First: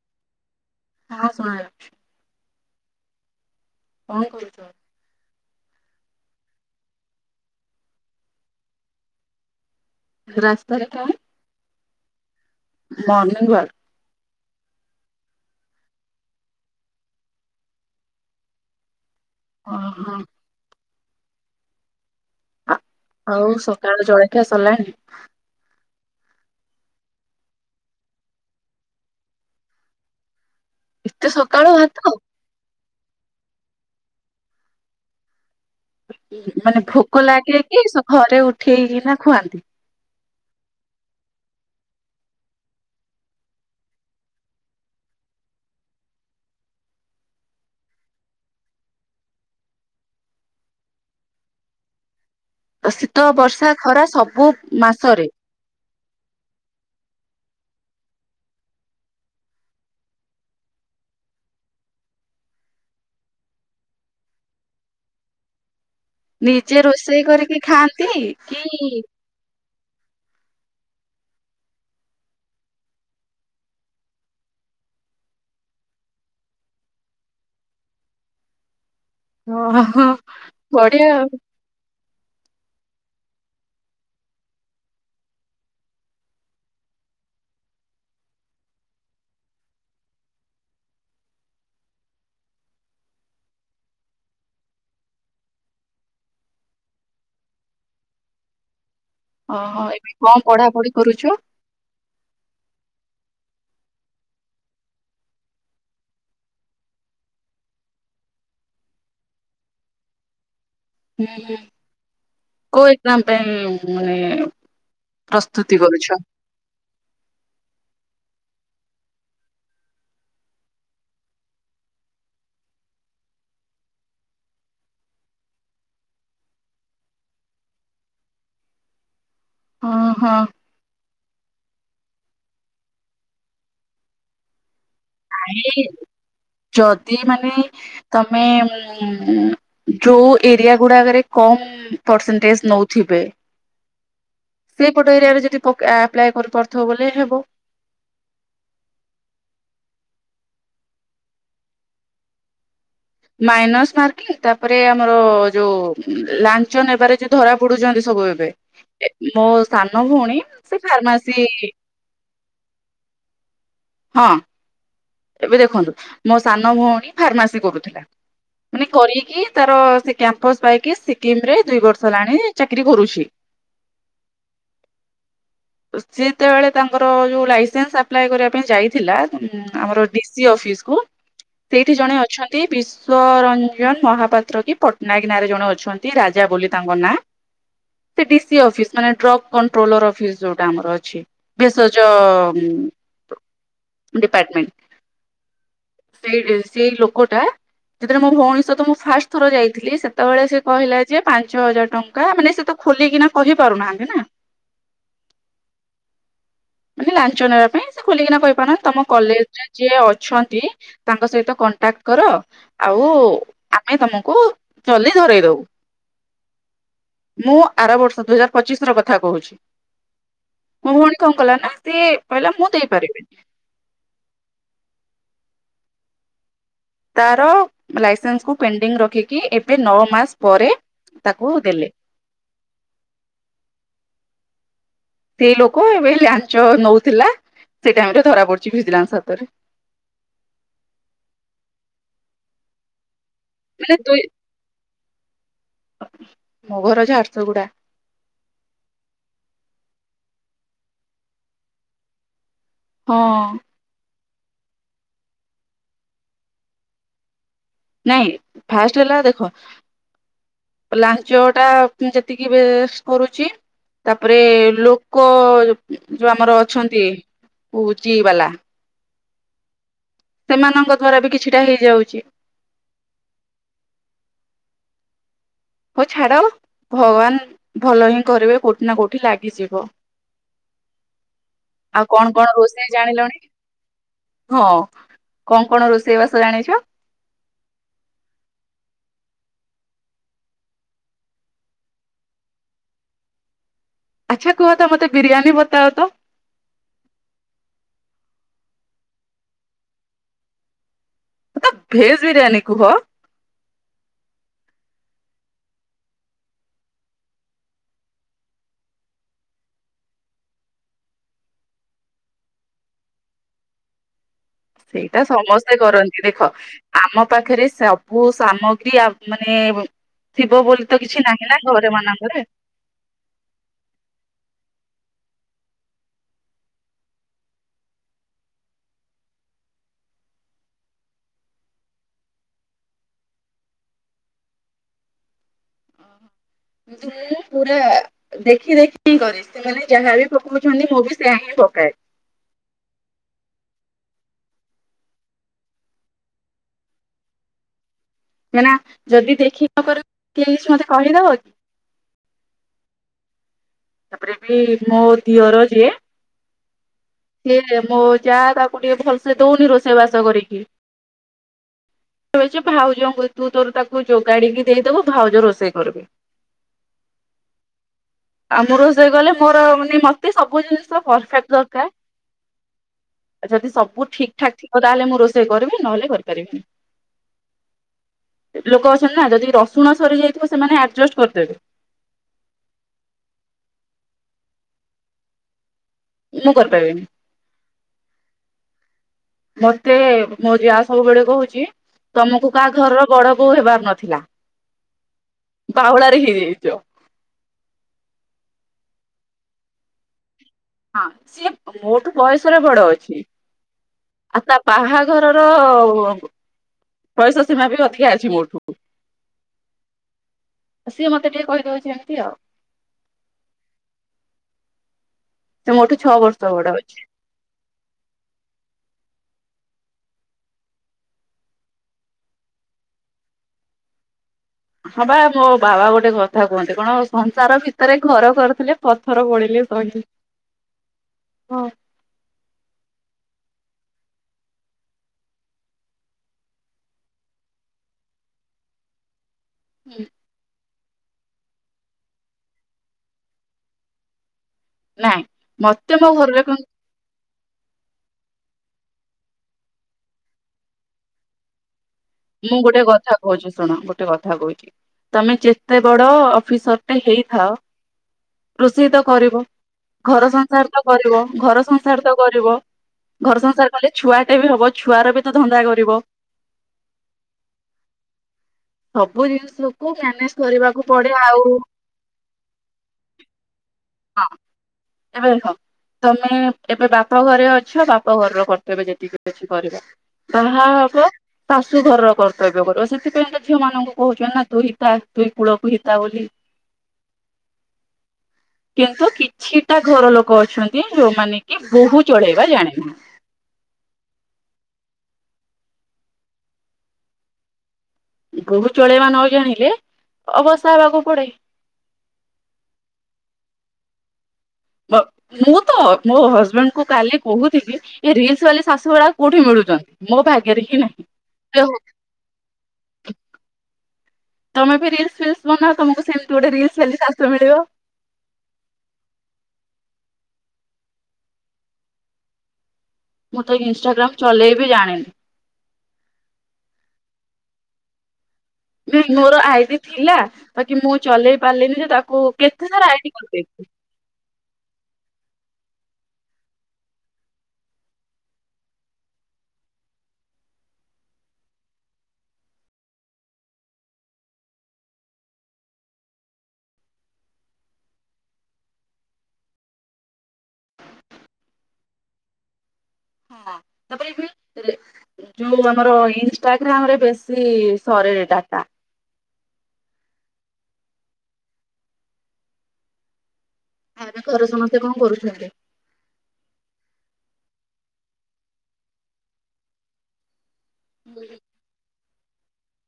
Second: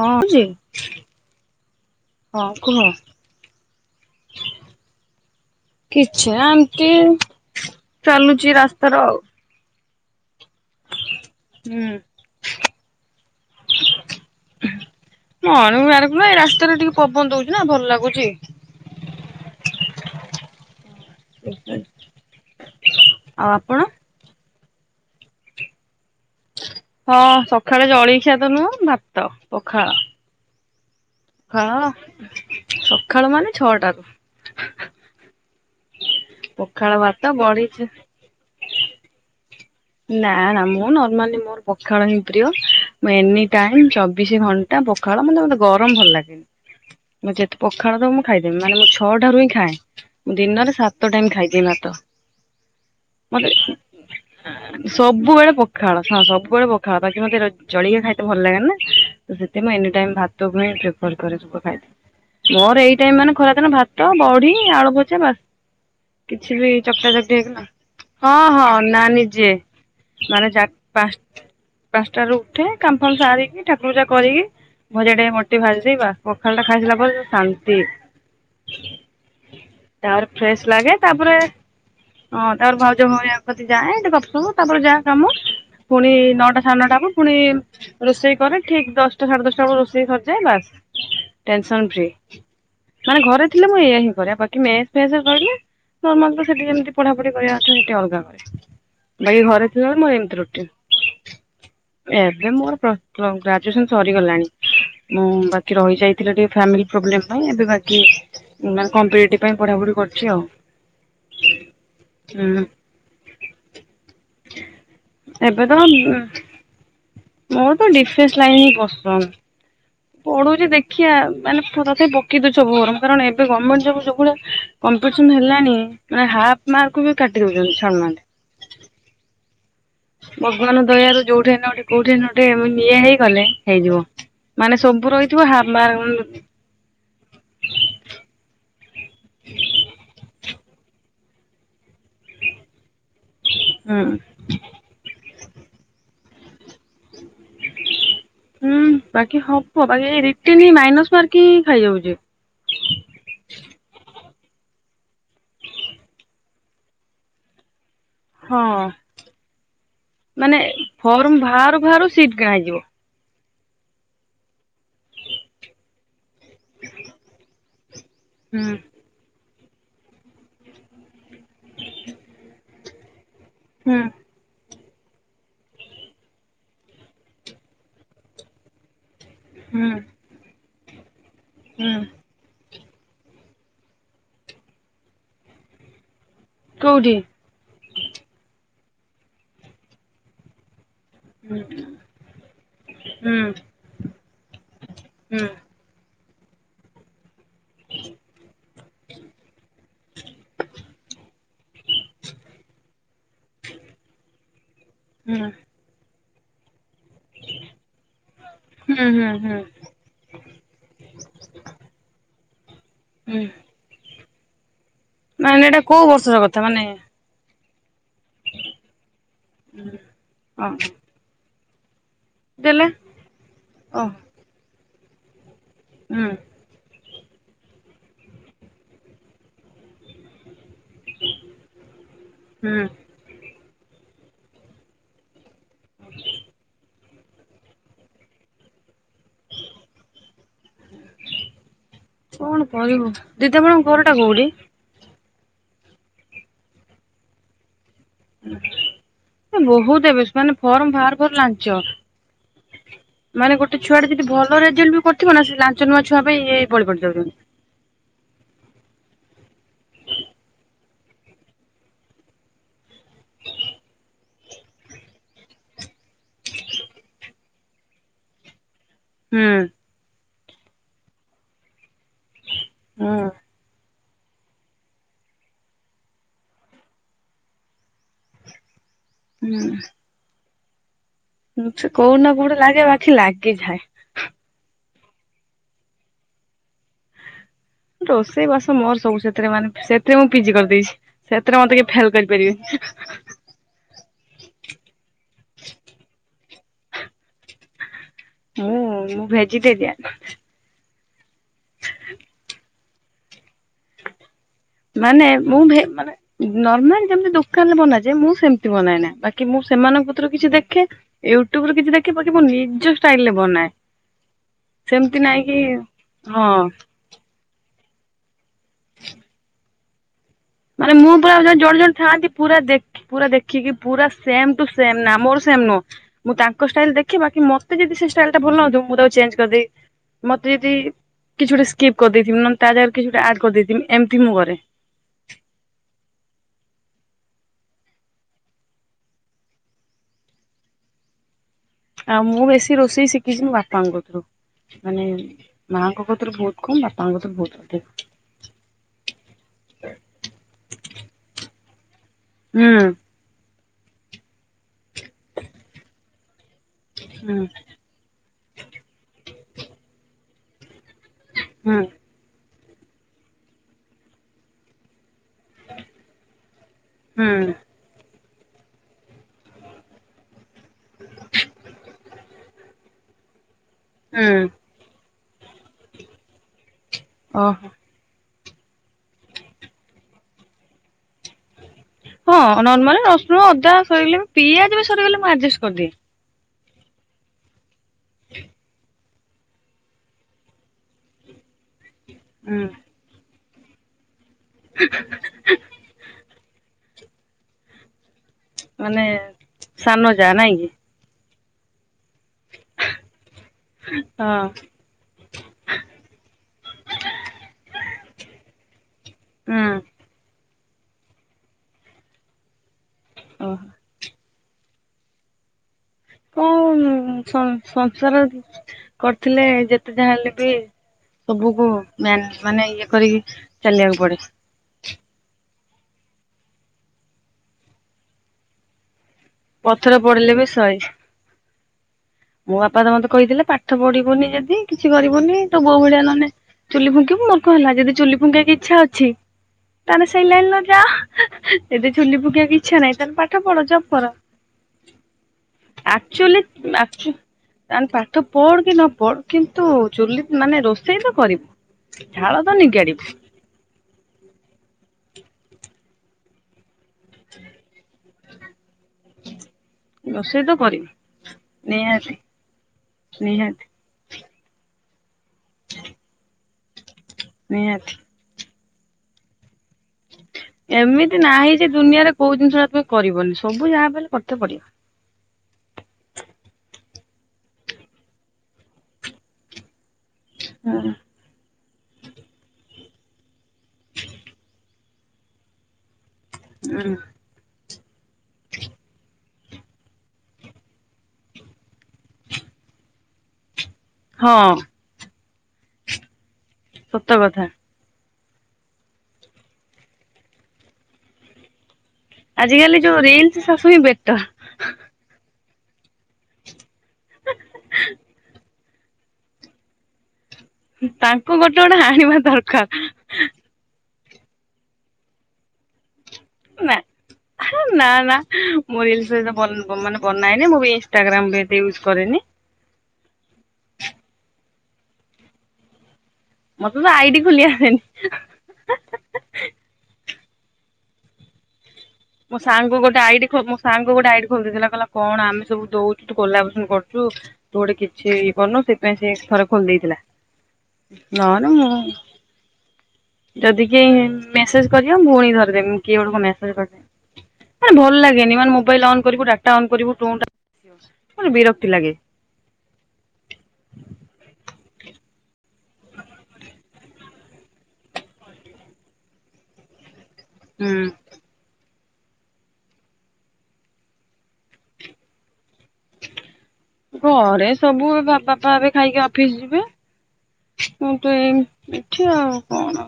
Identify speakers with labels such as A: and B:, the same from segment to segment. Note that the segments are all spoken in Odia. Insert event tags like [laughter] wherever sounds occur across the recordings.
A: ହଁ ଅଛି ଯେ।
B: ହଁ ଶୁଣାଯାଉଛି।
A: ହଁ କୁହ।
B: କଣ କରୁଚ?
A: [inaudible]
B: [inaudible]
A: ହୁଁ।
B: [inaudible]
A: [inaudible] [inaudible]
B: ଓ ହୋ।
A: [inaudible]
B: ଆ- ଆଉ ସକାଳ ଜଳଖିଆ ସରିଲାଣି?
A: ହଁ ସକାଳେ ଜଳଖିଆ ତ ନୁହଁ ଭାତ ପଖାଳ।
B: ଏତେ
A: ହଁ,
B: ସକାଳୁ ଭାତ
A: ସଖାଳ ମାନେ ଛଅଟାରୁ।
B: ମାନେ
A: ପଖାଳ ଭାତ
B: ଭୋକ
A: ବଢି
B: ଲାଗେଇ
A: ଚୁ
B: କି ସେ ଘରେ ଉଠେଇକିନା ଖୁଆନ୍ତି?
A: ନା ନା ମୁଁ ନର୍ମାଲି ମୋ ପଖାଳ ହିଁ ପ୍ରିୟ। ମୁଁ ଏନି ଟାଇମ, ଚବିଶ ଘଣ୍ଟା ପଖାଳ ମାନେ ମତେ ଗରମ ଭଲ ଲାଗେ ନି ମୁଁ ଯେତେ ପଖାଳ ଦବ ମୁଁ ଖାଇଦେବି ମାନେ ମୁଁ ଛଅ ଟାରୁ ହିଁ ଖାଏ। ଦିନରେ ସାତ ଟାଇମ ଖାଇଦିଏ ଭାତ।
B: ଶୀତ, ବର୍ଷା, ଖରା ସବୁ।
A: ହଁ।
B: ମାସରେ
A: ସବୁବେଳେ ପ ପଖାଳ। ହଁ ସବୁବେଳେ ପଖାଳ ବାକି ମତେ ଜଳିଖିଆ ଖାଇତେ ଭଲ ଲାଗେନ ନା। ତ ସେଥିପାଇଁ ଏନି ଟାଇମ ଭାତ। [unintelligible] ମୋର ଏଇ ଟାଇମ ମାନେ ଖରା ଦିନ ଭାତ, ବଢି, ଆଳୁ ଭଜା ବାସ। କିଛି ବି
B: ନିଜେ
A: ଚକଟା
B: ରୋଷେଇ
A: ଚକଟି
B: କରିକି
A: ହେଇଗଲା
B: ଖାଆନ୍ତି
A: ହଁ
B: କି
A: ହଁ ନା ନି ଯେ ମାନେ ଚାର ପାଞ୍ଚ ପାଞ୍ଚଟାରୁ ଉଠେ କାମ ଫାମ ସାରିକି ଠାକୁର ପୂଜା କରିକି ଭଜା ଟିକେ ମୋର ଟି ଭାଜିଦେଇବା ପଖାଳ ଟା ଖାଇସାରିଲା ପରେ ଯୋଉ ଶାନ୍ତି।
B: ଓହୋ
A: ତାପରେ ଫ୍ରେଶ ଲାଗେ
B: ବଢିଆ ଆଉ
A: ତାପରେ ହଁ ତାପରେ ଭାଉଜହରିକାଙ୍କ କତିକି ଯାଏ ସେ ଗପ ହବ ତାପରେ ଯାହା କାମ ପୁଣି ନଅଟା, ସାଢେ ନଅଟା ହବ ପୁଣି ରୋଷେଇ କରେ ଠିକ ଦଶଟା, ସାଢେ ଦଶଟା ବେଳକୁ ରୋଷେଇ କରିଯାଏ, ବାସ ଟେନସନ ଫ୍ରି। ମାନେ ଘରେ ଥିଲେ, ମୁଁ ଏଇଆ ହିଁ କରେ ଆଉ ବାକି ମେସ୍ ଫେସରେ ରହିଲେ ନର୍ମାଲ ତ ସେଠି ଯେମିତି ପଢାପଢି କରିବା କଥା ସେଠି ଅଲଗା କରେ। ବାକି ଘରେ
B: ଓହୋ
A: ଥିଲାବେଳେ
B: ଏବେ
A: ମୋର
B: କଣ
A: ଏମିତି
B: ପଢାପଢି କରୁଛ
A: ରୁଟିନ। ଏବେ ମୋର ପ୍ଲସ ଟୁ, ଗ୍ରାଜୁଏସନ୍ ସରିଗଲାଣି। ମୁଁ ବାକି ରହିଯାଇଥିଲି ଟିକେ ଫ୍ୟାମିଲି ପ୍ରୋବ୍ଲେମ ପାଇଁ, ଏବେ ବାକି। ମାନେ କମ୍ପ୍ଲିଟ ପାଇଁ ପଢାପଢି କରୁଛି ଆଉ।
B: ହୁଁ ହୁଁ
A: ହୁଁ
B: କୋଉ ଏକ୍ସାମ ପାଇଁ ଉଁ ମାନେ
A: ଏବେ
B: ପ୍ରସ୍ତୁତି କରୁଛ?
A: ତ ମୋର ତ ଡିଫେନ୍ସ ଲାଇନି ହିଁ ପସନ୍ଦ। ପଢୁଛି ଦେଖିବା, ମାନେ ପ ତଥାପି ପକେଇ ଦଉଚି ସବୁ ବରଂ, କାରଣ ଏବେ ଗଭର୍ଣ୍ଣମେଣ୍ଟ ଜବ ଯୋଉ ଭଳିଆ କମ୍ପିଟିସନ୍ ହେଲାଣି, ମାନେ ହାଫ୍ ମାର୍କ ବି କାଟି ଦେଉଛନ୍ତି, ଛାଡ଼ୁନାହାନ୍ତି।
B: ହଁ
A: ଭଗ ଭଗବାନଙ୍କ ଦୟାରୁ ଯୋଉଠି ହେନେ ଗୋଟେ କୋଉଠି ହେନେ ଗୋଟେ [unintelligible] ଇଏ ହେଇଗଲେ, ହେଇଯିବ। ମାନେ ସବୁର ର
B: ଭାଇ, ଯଦି ମାନେ ତମେ ଉଁ, ଯୋଉ ଏରିଆ ଗୁଡାକରେ କମ୍ ପରସେଣ୍ଟେଜ ନଉଥିବେ
A: ହୁଁ
B: ସେଇପଟ ଏରିଆରେ ଯଦି ପକ୍ ଆପ୍ଲାଏ କରିପାରୁଥିବ ବଲେ ହେବ।
A: ହୁଁ ବାକି ହବ, ବାକି ଏଇ ରିଟିନ୍ ହିଁ ମାଇନସ ମାର୍କକିଙ୍ଗ ହିଁ ଖାଇଯାଉଛି।
B: ମାଇନସ୍ ମାର୍କିଂ, ତାପରେ ଆମର ଯୋଉ, ଲାଞ୍ଚ ନେବାରେ ଯୋଉ ଧରା ପଡୁଛନ୍ତି ସବୁ ଏବ
A: ହଁ
B: ବେ ମୋ ସାନ ଭଉଣୀ,
A: ମାନେ
B: ସେ
A: ଫର୍ମ
B: ଫାର୍ମାସି
A: ବାହାରୁ ବାହାରୁ ସିଟ କିଣା ହେଇଯିବ।
B: ହଁ। ଏବେ ଦେଖନ୍ତୁ, ମୋ ସାନ ଭଉଣୀ ଫାର୍ମାସି କରୁଥିଲା
A: ହୁଁ
B: ମାନେ କରିକି ତାର ସେକ୍ କ୍ୟାମ୍ପସ୍ ପାଇକି, ସିକିମରେ ଦୁଇ ବର୍ଷ ହେଲାଣି ଚାକିରୀ କରୁଛି।
A: ହୁଁ।
B: ତ ସିଏ ଯେତେବେଳେ ତାଙ୍କର ଯୋଉ ଲାଇସେନ୍ସ ଆପ୍ଲାଏ କରିବା ପାଇଁ ଯାଇଥିଲା
A: ହୁଁ
B: ଆମର ଡିସି ଅଫିସ କୁ ସେଇଠି
A: ହୁଁ
B: ଜଣେ ଅଛନ୍ ନ୍ତି ବିଶ୍ଵରଞ୍ଜନ ମହାପାତ୍ର କି ପଟ୍ଟନାୟକ ନାଁରେ ଜଣେ ଅଛନ୍ତି ରାଜା ବୋଲି ତାଙ୍କ
A: କୋଉଠି
B: ନାଁ ସେ ଡିସି ଅଫିସ ମାନେ ଡ୍ରଗ୍ କଣ୍ଟ୍ରୋଲର ଅଫିସ ଯୋଉଟା ଆମର ଅ ଛି
A: ହୁଁ।
B: ଭେଷଜ ଉଁ
A: ହୁଁ
B: ଡିପାର୍ଟମେଣ୍ଟ।
A: ହୁଁ।
B: ସେଇ ସେଇ ଲୋକଟା ଯେତେବେଳେ ମୋ ଭଉଣୀ ସହିତ ମୁଁ ଫାଷ୍ଟ ଥର ଯାଇଥିଲି, ସେତେବେଳେ ସେ କହିଲା ଯେ ପାଞ୍ଚ ହଜାର ଟଙ୍କ ଙ୍କା ମାନେ ସେ ତ ଖୋଲିକିନା କହି ପାରୁନାହାନ୍ତି ନା।
A: ହୁଁ।
B: ମାନେ ଲାଞ୍ଚ ନେବା ପାଇଁ ସେ ଖୋଲିକିନା କହିପାରୁନାହାଁନ୍ତି। ତମ
A: ହୁଁ ହୁଁ ହୁଁ
B: କଲେଜରେ ଯିଏ ଅ ଛନ୍ତି ତାଙ୍କ ସହିତ କଣ୍ଟାକ୍ଟ କର, ଆଉ
A: ହୁଁ
B: ଆମେ ତମକୁ ଜଲ୍ଦି ଧରେଇ ଦବୁ
A: ମାନେ ଏଇଟା କୋଉ ବର୍ଷର କଥା। ମାନେ
B: ମୁଁ ଆର ବର୍ଷ ମାନେ ଦୁଇ ହଜାର ପଚିଶର କଥା କହୁଛି
A: ଓହୋ
B: ମୋ ଭଉଣୀ କଣ କଲା ନା ସେ କହିଲା ମୁଁ ଦେଇପାରିବିନି।
A: ଅ। ହୁଁ।
B: ତାର ଲାଇସେନ୍ସକୁ ପେଣ୍ଡିଙ୍ଗ ରଖିକି ଏବେ ନଅ ମାସ ପରେ ତାକୁ ଦେଲେ।
A: ହୁଁ।
B: ସେଇ ଲୋକ ଏବେ ଲାଞ୍ଚ ନଉଥିଲା ସେଇ ଟାଇମ ରେ ଧରା ପଡଛି ଭିଜିଲାନ୍ସ ହାତରେ।
A: କଣ କରିବୁ ଦିଦି ଆପଣଙ୍କ
B: ମାନେ
A: ଘରଟା
B: ଦୁଇ
A: କୋଉଠି?
B: ମୋ ଘର ଝାରସୁଗୁଡା।
A: ବହୁତ ଏବେ ସେମାନେ ଫର୍ମ ବାହାରୁ ବାହାରୁ ଲାଞ୍ଚ।
B: ହଁ
A: ମାନେ ଗୋଟେ ଛୁଆ ଟେ ଯଦି ଭଲ ରେଜଲ୍ଟ ବି କରିଥିବ ନା ସେ ଲାଞ୍ଚ ନେବା ଛୁଆ ପାଇଁ ଏଇ ବି ବଳି ପଡିଯାଉଛନ୍ତି।
B: ନାଇଁ ଫାଷ୍ଟ ହେଲା ଦେ ଲାଞ୍ଚ ଟା ଯେତିକି ବେଶ କରୁଛି। ତାପରେ ଲୋକୋ ଯୋଉ ଆମର ଅଛନ୍ତି [unintelligible]
A: ହୁଁ।
B: ସେମାନଙ୍କ ଦ୍ଵାରା ବି କିଛିଟା ହେଇଯାଉଛି।
A: ହୁଁ।
B: ହୋଉ ଛାଡ ଭଗବାନ ଭଲ ହିଁ କରିବେ କୋଉଠି ନା କୋଉଠି ଲାଗିଯିବ।
A: ହୁଁ ସେ
B: ଆଉ
A: କୋଉଠି ନା
B: କଣ
A: କୋଉଠି
B: କଣ
A: ଲାଗେ
B: ରୋଷେଇ
A: ବାକି
B: ଜାଣିଲଣି।
A: ଲାଗିଯାଏ।
B: ହଁ କଣ କଣ ରୋଷେଇ ବାସ ଜାଣିଛ।
A: ରୋଷେଇ ବାସ ମୋର ସବୁ ସେଥିରେ ମାନେ ସେଥିରେ ମୁଁ ପିଜି କରିଦେଇଛି। ସେଥିରେ ମୋତେ କେହି ଫେଲ୍ କରିପାରିବେନି।
B: ଆଚ୍ଛା କୁହ ତ ମୋତେ ବିରିୟାନୀ ବତାଅ ତ।
A: ମୁଁ ଭେଜିଟେରିଆନ।
B: ତ ଭେଜ ବିରିୟାନୀ କୁହ।
A: ମାନେ ମୁଁ ବି ମାନେ। ନର୍ମାଲ ଯେମତି ଦୋକାନରେ ବନାଯାଏ ମୁଁ ସେମିତି ବନାଏନା ବାକି ମୁଁ ସେମାନଙ୍କିତରୁ କିଛି ଦେଖେ। ୟୁଟ୍ୟୁବରେ କିଛି ଦେଖି ପାଖୀ ମୁ ନିଜ ଷ୍ଟାଇଲରେ ବନାଏ। ସେମିତି
B: ସେଇଟା
A: ନାଇଁ କି
B: ସମସ୍ତେ କରନ୍ତି
A: ହଁ
B: ଦେଖ। ଆମ ପାଖରେ ସବୁ ସାମଗ୍ରୀ ଆଉ ମାନେ ଏ ଥିବ ବୋଲି
A: ମାନେ
B: ତ
A: ମୁଁ
B: କିଛି
A: ପୁରା
B: ନାହିଁ
A: ଜଣେ
B: ନା
A: ଜଣେ
B: ଘର
A: ଥାଆନ୍ତି
B: ମାନଙ୍କରେ
A: ପୁରା ଦେଖି ପୁରା ଦେଖିକି ପୁରା ସେମ ଟୁ ସେମ ନା ମୋର ସେମ ନୁହଁ। ମୁଁ ତାଙ୍କ ଷ୍ଟାଇଲ ଦେଖୀ ବାକି ମତେ ଯଦି ସେ ଷ୍ଟାଇଲ ଟା ଭଲଲାଗୁ ନଥିବ ମୁଁ ତାକୁ ଚେଞ୍ଜ କରିଦେବି। ମତେ ଯଦି କିଛି ଗୋଟେ ସ୍କ୍ରିପ କରିଦେଇଥିବି ନହେଲେ ତା ଜାଗାରେ କିଛି ଗୋଟେ ଆଡ କରିଦେଇଥିବି ଏମିତି ମୁ କରେ।
B: [unintelligible] ପୁରା। ଦେଖି ଦେଖି କରେ ସେମାନେ ଯାହା ବି ପୋକାଉଛନ୍ତି ମୁଁ ବି ସେୟା ହିଁ ପକାଏ।
A: ଆଉ ମୁଁ ବେଶୀ ରୋଷେଇ ଶିଖିଛି ବାପାଙ୍କ ଟୁ ମାନେ ମାଙ୍କ କତିରୁ ବହୁତ କମ୍ ବାପାଙ୍କ କତିରୁ ବହୁତ ଅଧିକ
B: କେନା ଯଦି ଦେଖି ନ କର କିଏ ଅଛି ମତେ କହିଦବ କି
A: ହୁଁ
B: ତାପରେ ବି ମୋ ଦିଅର ଯିଏ
A: ହୁଁ
B: ସେଏ ମୋ ଯା ତାକୁ ଟିକେ ଭଲସେ ଦଉନି ରୋଷେଇ ବାସ କରିକି
A: ହଁ
B: [unintelligible] ଭାଉଜଙ୍କୁ ତୁ ତୋର ତାକୁ ଯୋଗାଡିକି ଦେଇଦବୁ ଭାଉଜ ରୋ ସେ କରିବେ।
A: ହୁଁ
B: ଆଉ ମୁଁ ରୋଷେଇ କଲେ ମୋର ମାନେ ମତେ ସବୁ ଜିନିଷ ପ୍ରଫେକ୍ଟ ଦରକାର୍। ଆଉ ଯଦି ସବୁ ଠିକ
A: ହୁଁ
B: ଠାକ୍ ଥିବ ତାହେଲେ ମୁଁ ରୋଷେଇ କରିବି ନହେଲେ କରି ପାରିବିନି।
A: ଓହୋ।
B: ଲୋକ ଅଛନ୍ତି ନା ଯଦି ବି ରସୁଣ ସରି ଯାଇଥିବ ସେମାନେ ଆଡ଼ଜଷ୍ଟ କରିଦେବେ।
A: ହଁ ନର୍ମାଲି ରସୁଣ ଅଦା ସରିଗଲେ ପିଆଜ ବି ସରିଗଲେ ମୁଁ ଆଡଜେଷ୍ଟ କରିଦିଏ।
B: ମୁଁ କରି ପାରିବିନି। ମତେ ମୋ ଯାହା ସବୁବେଳେ କହୁଛି ତମକୁ
A: ହୁଁ
B: କାହା ଘରର। ବଡ ବୋହୁ ହେବାର ନଥିଲା। ବାଉଳା ରେ ହେଇ ଯାଇଛି।
A: ମାନେ ସାନ ଯା ନାଇଁ କି।
B: ହଁ ସିଏ ମୋଠୁ ବୟସରେ ବଡ ଅଛି। ଆଉ
A: ହଁ
B: ତା ବାହାଘର ର। ବୟସ ସୀମା ବି ଅଧିକା ଅଛି ମୋଠୁ।
A: ଉଁ।
B: ସିଏ ମତେ ଟିକେ କହି ଦଉଛି ଏମତି ଆଉ।
A: ଓ ହୋ।
B: ସେ ମୋଠୁ ଛଅ ବର୍ଷ ବଡ ଅଛି।
A: ସଂ ସଂସାର କରିଥିଲେ ଯେତେ ଯାହା ହେଲେ ବି। ସବୁକୁ ମ୍ଯାନ୍ ମାନେ ଇଏ କରିକି ଚାଲିବାକୁ ପଡ଼େ।
B: ହଁ ବା ମୋ ବାବା ଗୋଟେ କଥା କୁହନ୍ତି କଣ ସଂସାର ଭିତରେ ଘର କରିଥିଲେ ପଥର ପଡ଼ି ଲେ
A: ପଥର
B: ସହି
A: ପଡିଲେ ବି ସରି
B: ହଁ।
A: ମୋ ବାପା ତ ମତେ କହିଥିଲେ ପାଠ ପଢିବୁନି ଯଦି କିଛି କରିବୁନି ତୋ ବୋଉ ଭଳିଆ ନହେନେ ଚୁଲି ଫୁଙ୍କିବୁ ମୋର କଣ ହେଲା ଯଦି ଚୁଲି ଫୁଙ୍କିବାକୁ ଇଚ୍ଛା ଅଛି। ତାହେନେ ସେଇ ଲାଇନର ଯା ଯଦି ଚୁଲି ଫୁଙ୍କିଆକୁ ଇଚ୍ଛା ନାହିଁ ତାହେଲେ ପାଠ ପଢ଼ ଜବ୍ କର।
B: ନାଇଁ ମତେ ମୋ ଘର
A: ଆକ୍ଚୁଆଲି
B: ଲୋକ
A: ଆ ତାହେନେ ପାଠ ପଢ କି ନ ପଢ କିନ୍ତୁ ଚୁଲି ମାନେ ରୋଷେଇ ତ କରିବୁ। ଝାଳ ତ
B: ମୁଁ ଗୋଟେ
A: ନିଗାଡିବୁ
B: କଥା କହୁଛି ଶୁଣ ଗୋଟେ କଥା କହୁଛି ତମେ ଯେତେ ବଡ ଅଫିସର। ଟେ ହେଇଥାଅ। ରୋଷେଇ ତ କରିବ ଘର
A: ରୋଷେଇ
B: ସଂସାର ତ
A: କରିବୁ
B: କରିବ ଘର ସଂସାର
A: ନିହାତି
B: ତ କରିବ। ଘର
A: ନିହାତି।
B: ସଂସାର କଲେ ଛୁଆଟେ ବି ହବ ଛୁଆର ବି ତ ଧନ୍ଦା କରିବ।
A: ନିହାତି।
B: ସବୁ ଜିନିଷକୁ ମ୍ୟାନେଜ୍ କରିବାକୁ ପଡେ
A: ଏମିତି ନାହିଁ
B: ଆଉ।
A: ଯେ ଦୁନିଆରେ କୋଉ ଜିନିଷ ଟା ତମେ କରିବନି ସବୁ ଯାହା ବି ହେଲେ।
B: ହଁ
A: କରିତେ ପଡିବ।
B: ଏବେ ଦେଖ। ତମେ ଏବେ ବାପଘରେ ଅଛ ବାପଘର ର କର୍ତ୍ତବ୍ୟ ଯେତିକି ବି ଅଛି କରିବ। ବାହା ହବ। ଶାଶୁ ଘରର କର୍ତ୍ତବ୍ୟ କରିବ, ସେଥିପାଇଁ ତ ଝିଅ ମାନଙ୍କୁ କହୁଛନ୍ତି ନା ଦୁହିତା ଦୁଇ କୂଳକୁ ହିତା ବୋଲି।
A: ଉଁ।
B: କିନ୍ତୁ କିଛିଟା ଘର ଲୋକ ଅଛନ୍ତି, ଯୋଉମାନେ କି ବୋହୁ ଚଳେଇବା ଜାଣିନାହାନ୍ତି।
A: ହଁ ସତ କଥା।
B: ବୋହୁ ଚଳେଇବା ନ ଜାଣିଲେ ଅବସ୍ଥା ହେବାକୁ ପଡ଼େ।
A: ଆଜି କାଲି ଯୋଉ ରିଲସ୍ ଶାଶୁ ହିଁ ବେଟର।
B: ବ ମୁଁ ତ ମୋ ହଜବେଣ୍ଡ କୁ କାଲି କହୁଥିଲି ଏ ରିଲସ୍ ବାଲି ଶାଶୁ ଗୁଡ଼ାକ। କୋଉଠି ମିଳୁଚନ୍ତି? ମୋ ଭାଗ୍ୟରେ ହିଁ ନାହିଁ
A: ତାଙ୍କୁ ଗୋଟେ
B: ଯା ହଉ
A: ଗୋଟେ ଆଣିବା ଦରକାର।
B: ତମେ ବି ରିଲସ୍ ଫିଲସ୍ ବନାଅ ତମକୁ ସେମତି ଗୋଟେ
A: ନା।
B: ରିଲସ୍ ବାଲି ଶାଶୁ ମିଳିବ।
A: ନା ନା। ମୁଁ ରିଲସ୍ ଫିଲସ୍ ବନ ମାନେ ବନାଏନି ମୁଁ ବି ଇନଷ୍ଟାଗ୍ରାମ ବି ଏତେ ୟୁଜ୍ କରେନି।
B: ମୁଁ ତ ଇନଷ୍ଟାଗ୍ରାମ୍ ଚଲେଇବି ଜାଣିନି।
A: ମତେ ତ ଆଇଡି ଖୋଲି ଆସେନି।
B: ହୁଁ ମୋର ଆଇଡି ଥିଲା ବାକି ମୁଁ ଚଲେଇ ପାରିଲିନି ଯେ ତା
A: ମୋ ସାଙ୍ଗକୁ ଗୋଟେ ଆଇଡି ଖୋ ମୋ ସାଙ୍ଗ୍ ସେ ଗୋଟେ ଆଇଡି ଖୋଲି ଦେଇଥିଲା କହିଲା କଣ ଆମେ ସବୁ ଦଉଚୁ ତୁ କୋଲାବସନ କରୁଚୁ। ତୁ ଗୋଟେ କିଛି ଇ କରନୁ ସେଥିପାଇଁ ସିଏ ଥରେ ଖୋଲି ଦେଇଥିଲା ନ ହେନେ ମୁଁ ଯଦି କେହି ମେସେଜ୍ କରିବ ମୁଁ ଭଉଣିକୁ ଧରେଇ ଦେମି କିଏ ଗୋଟେ କଣ ମେସେଜ କରିଛି। ହେ ଭଲ ଲାଗେନି ମାନେ ମୋବାଇଲ୍ ଅନ୍ କରିବୁ ଡାଟା ଅନ୍ କରିବୁ ଟୁଁ ଟାଁ, ମାନେ ବିରକ୍ତି ଲାଗେ।
B: ହଁ ତାପରେ [inaudible] ଯୋଉ ଆମର ଇନଷ୍ଟାଗ୍ରାମରେ ବେଶି ସରେ ଡାଟା।
A: ହୁଁ।
B: ଏବେ ଘରେ ସମସ୍ତେ କଣ କରୁଛନ୍ତି?
A: ଘରେ ସବୁ ଏ ବାପା, ବାପା ଏବେ ଖାଇକି ଅଫିସ ଯିବେ। ମୁଁ ତ ଏଇନେ ଏଠି ଆଉ କଣ।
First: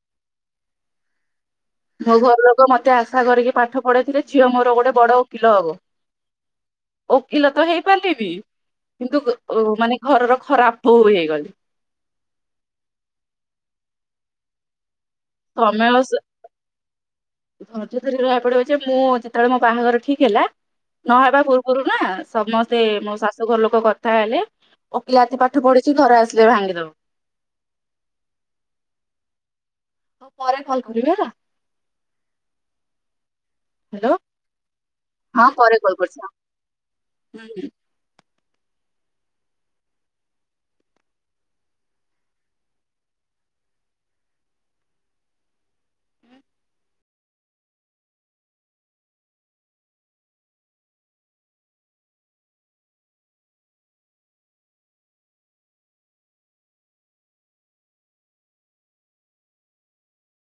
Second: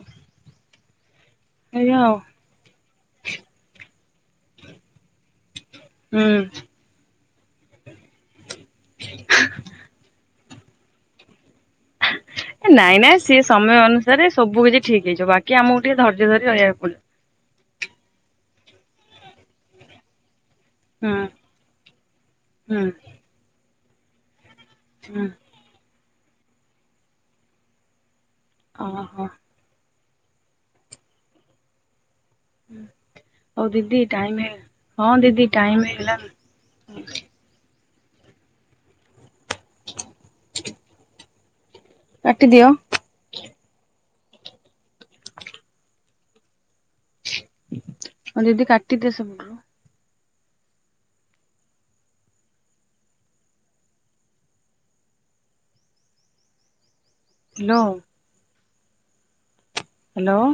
A: ଏଇଆ
B: ମୋ
A: ଆଉ।
B: ଘର ଲୋକ ମତେ ଆଶା କରିକି ପାଠ ପଢେଇଥିଲେ ଝିଅ ମୋର ଗୋଟେ ବଡ ଓକିଲ ହବ।
A: ହୁଁ
B: ଓକିଲ ତ ହେଇପାରିଲିନି କିନ୍ତୁ ଗ ମାନେ ଘରର ଖରାପ୍ ବୋହୂ ହେଇଗଲି।
A: ନାଇଁ ନାଇଁ ସେ ସମୟ ଅନୁସାରେ ସବୁ କିଛି ଠିକ୍ ହେଇଯିବ ବା କି ଆମକୁ
B: ତମେ
A: ଟିକେ ଧୈର୍ଯ୍ୟ ଧରି ରହିବାକୁ ପଡିବ।
B: ଧୈର୍ଯ୍ୟ ଧରି ରହିବାକୁ ପଡିବ ଯେ ମୁଁ ଯେତେବେଳେ ମୋ ବାହାଘର ଠିକ୍ ହେଲା
A: ହୁଁ
B: ନହେବା ପୂର୍ବରୁ ନା
A: ହୁଁ
B: ସମସ୍ତେ ମୋ ଶାଶୁଘର ଲୋକ କଥା ହେଲେ
A: ହୁଁ
B: ଓକିଲାତି ପାଠ୍ ପାଠ ପଢିଛି ଘର ଆସିଲେ ଭାଙ୍ଗିଦେବ।
A: ଓହୋଃ ‌
B: ମୁଁ ପରେ କଲ୍ କରିବି ହେଲା।
A: ହୁଁ, ହଉ ଦିଦି
B: ହ୍ୟାଲୋ
A: ଟାଇମ୍ ହେଇଗଲା ହଁ ଦିଦି
B: ପରେ
A: ଟାଇମ
B: କଲ୍ କରୁଛି ହଁ।
A: ହେଇଗଲାଣି ନା।
B: ହୁଁ ହୁଁ।
A: କାଟିଦିଅ। ହଁ ଦିଦି କାଟିଦିଅ ସେପଟରୁ। ହ୍ୟାଲୋ। ହ୍ୟାଲୋ।